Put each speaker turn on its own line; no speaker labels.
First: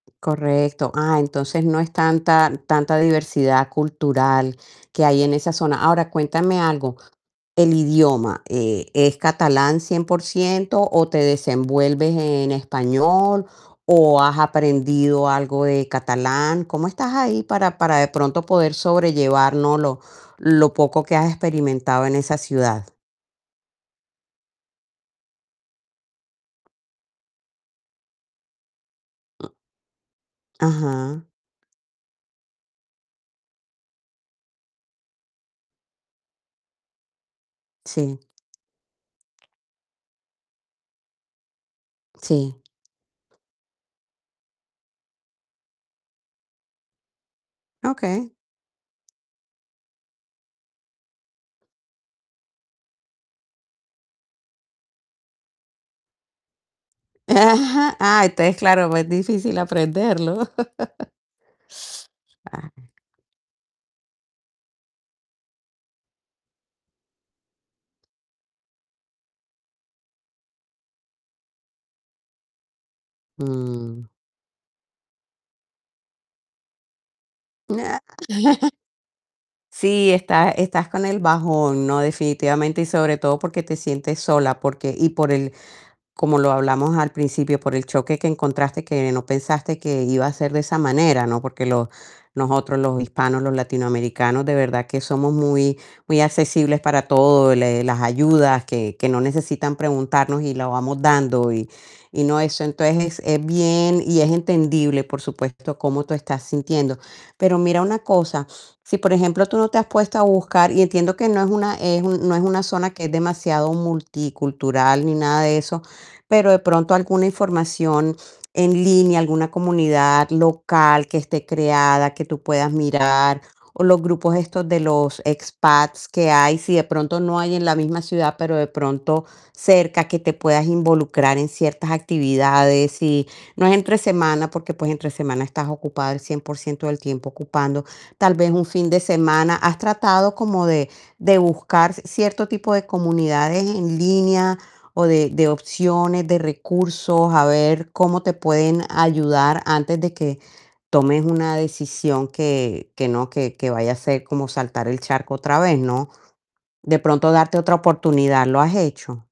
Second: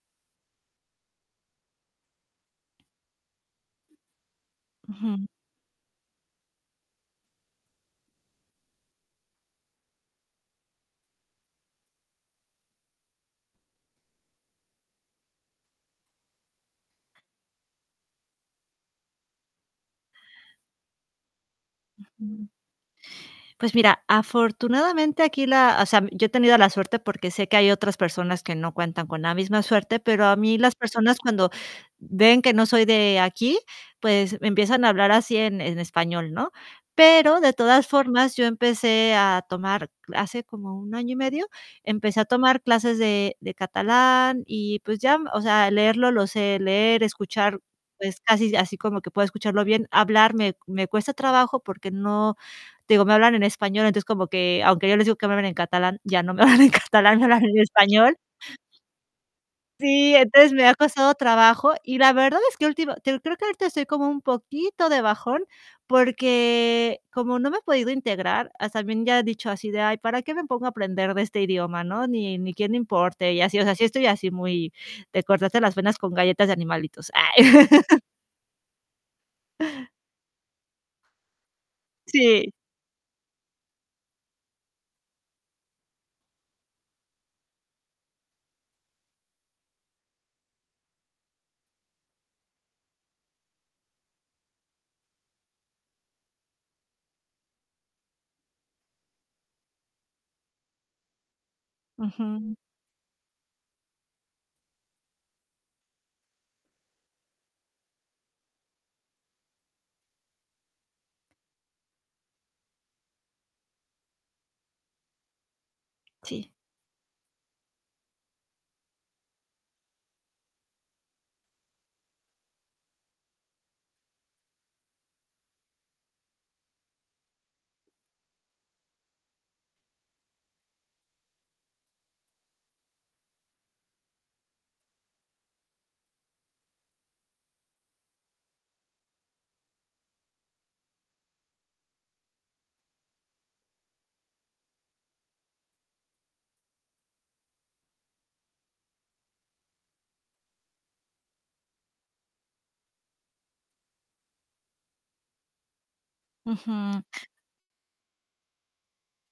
Correcto. Ah, entonces no es tanta, tanta diversidad cultural que hay
Ujú.
en esa zona. Ahora cuéntame algo, el idioma, eh, ¿es catalán 100%? o, ¿te desenvuelves en español?, o, ¿has aprendido algo de catalán? ¿Cómo estás ahí para para de pronto poder sobrellevar, no? lo lo poco que has experimentado en esa
Ujú.
ciudad.
Pues mira, afortunadamente aquí la o sea, yo he tenido la suerte porque sé que hay otras personas que no cuentan con la misma suerte, pero a mí las personas
Ajá.
cuando ven que no soy de aquí, pues me empiezan a hablar así en en español, ¿no?, pero de todas
Sí.
formas yo empecé a tomar hace como 1 año y medio, empecé a
Sí.
tomar clases de de catalán y pues ya, o sea, leerlo lo sé leer, escuchar es
Okey.
casi así como que puedo escucharlo bien, hablar me me cuesta trabajo porque no digo, me hablan en español, entonces como que aunque yo les digo que me hablen en catalán, ya no me hablan en catalán, me hablan en español.
Ah, entonces claro, pues difícil
Sí,
aprenderlo.
entonces me ha costado trabajo y la verdad es que
Ah.
última te digo creo que ahorita estoy como un poquito de bajón porque como no me he podido integrar, as también ya he dicho así de: "Ay, ¿para qué me pongo a aprender de este idioma, no? Ni, ni quien le importe", y así, o sea, sí estoy
Mm.
así muy de cortarse las venas con galletas de animalitos. Ay.
Ah. Sí, está estás con el bajón, ¿no?,
Sí.
definitivamente y sobre todo porque te sientes sola, porque y por el como lo hablamos al principio, por el choque que encontraste que no pensaste que iba a ser de esa manera, ¿no?, porque lo nosotros los hispanos, los latinoamericanos, de verdad que somos muy, muy accesibles para todo, le las ayudas que que no necesitan preguntarnos y la vamos dando y y no
Ujú.
eso entonces es bien y es entendible, por supuesto, cómo tú estás sintiendo, pero mira una cosa, si por ejemplo tú no te has puesto a buscar y entiendo que no es una es un no es una zona que es demasiado multicultural ni nada de eso, pero
Sí.
de pronto alguna información en línea, alguna comunidad local que esté creada que tú puedas mirar o los grupos estos de los expats que hay, si de pronto no hay en la misma ciudad, pero de pronto cerca que te puedas involucrar en ciertas actividades y no es entre semana, porque pues entre semana estás ocupada el 100% del tiempo ocupando, tal vez un fin de semana, ¿has tratado como de, de buscar cierto tipo de comunidades en línea o de, de opciones, de recursos, a ver cómo te pueden ayudar antes de que tomes una decisión que que no que que vaya a ser como saltar el charco otra vez, no? ¿De
Ujú.
pronto darte otra oportunidad? ¿Lo has hecho?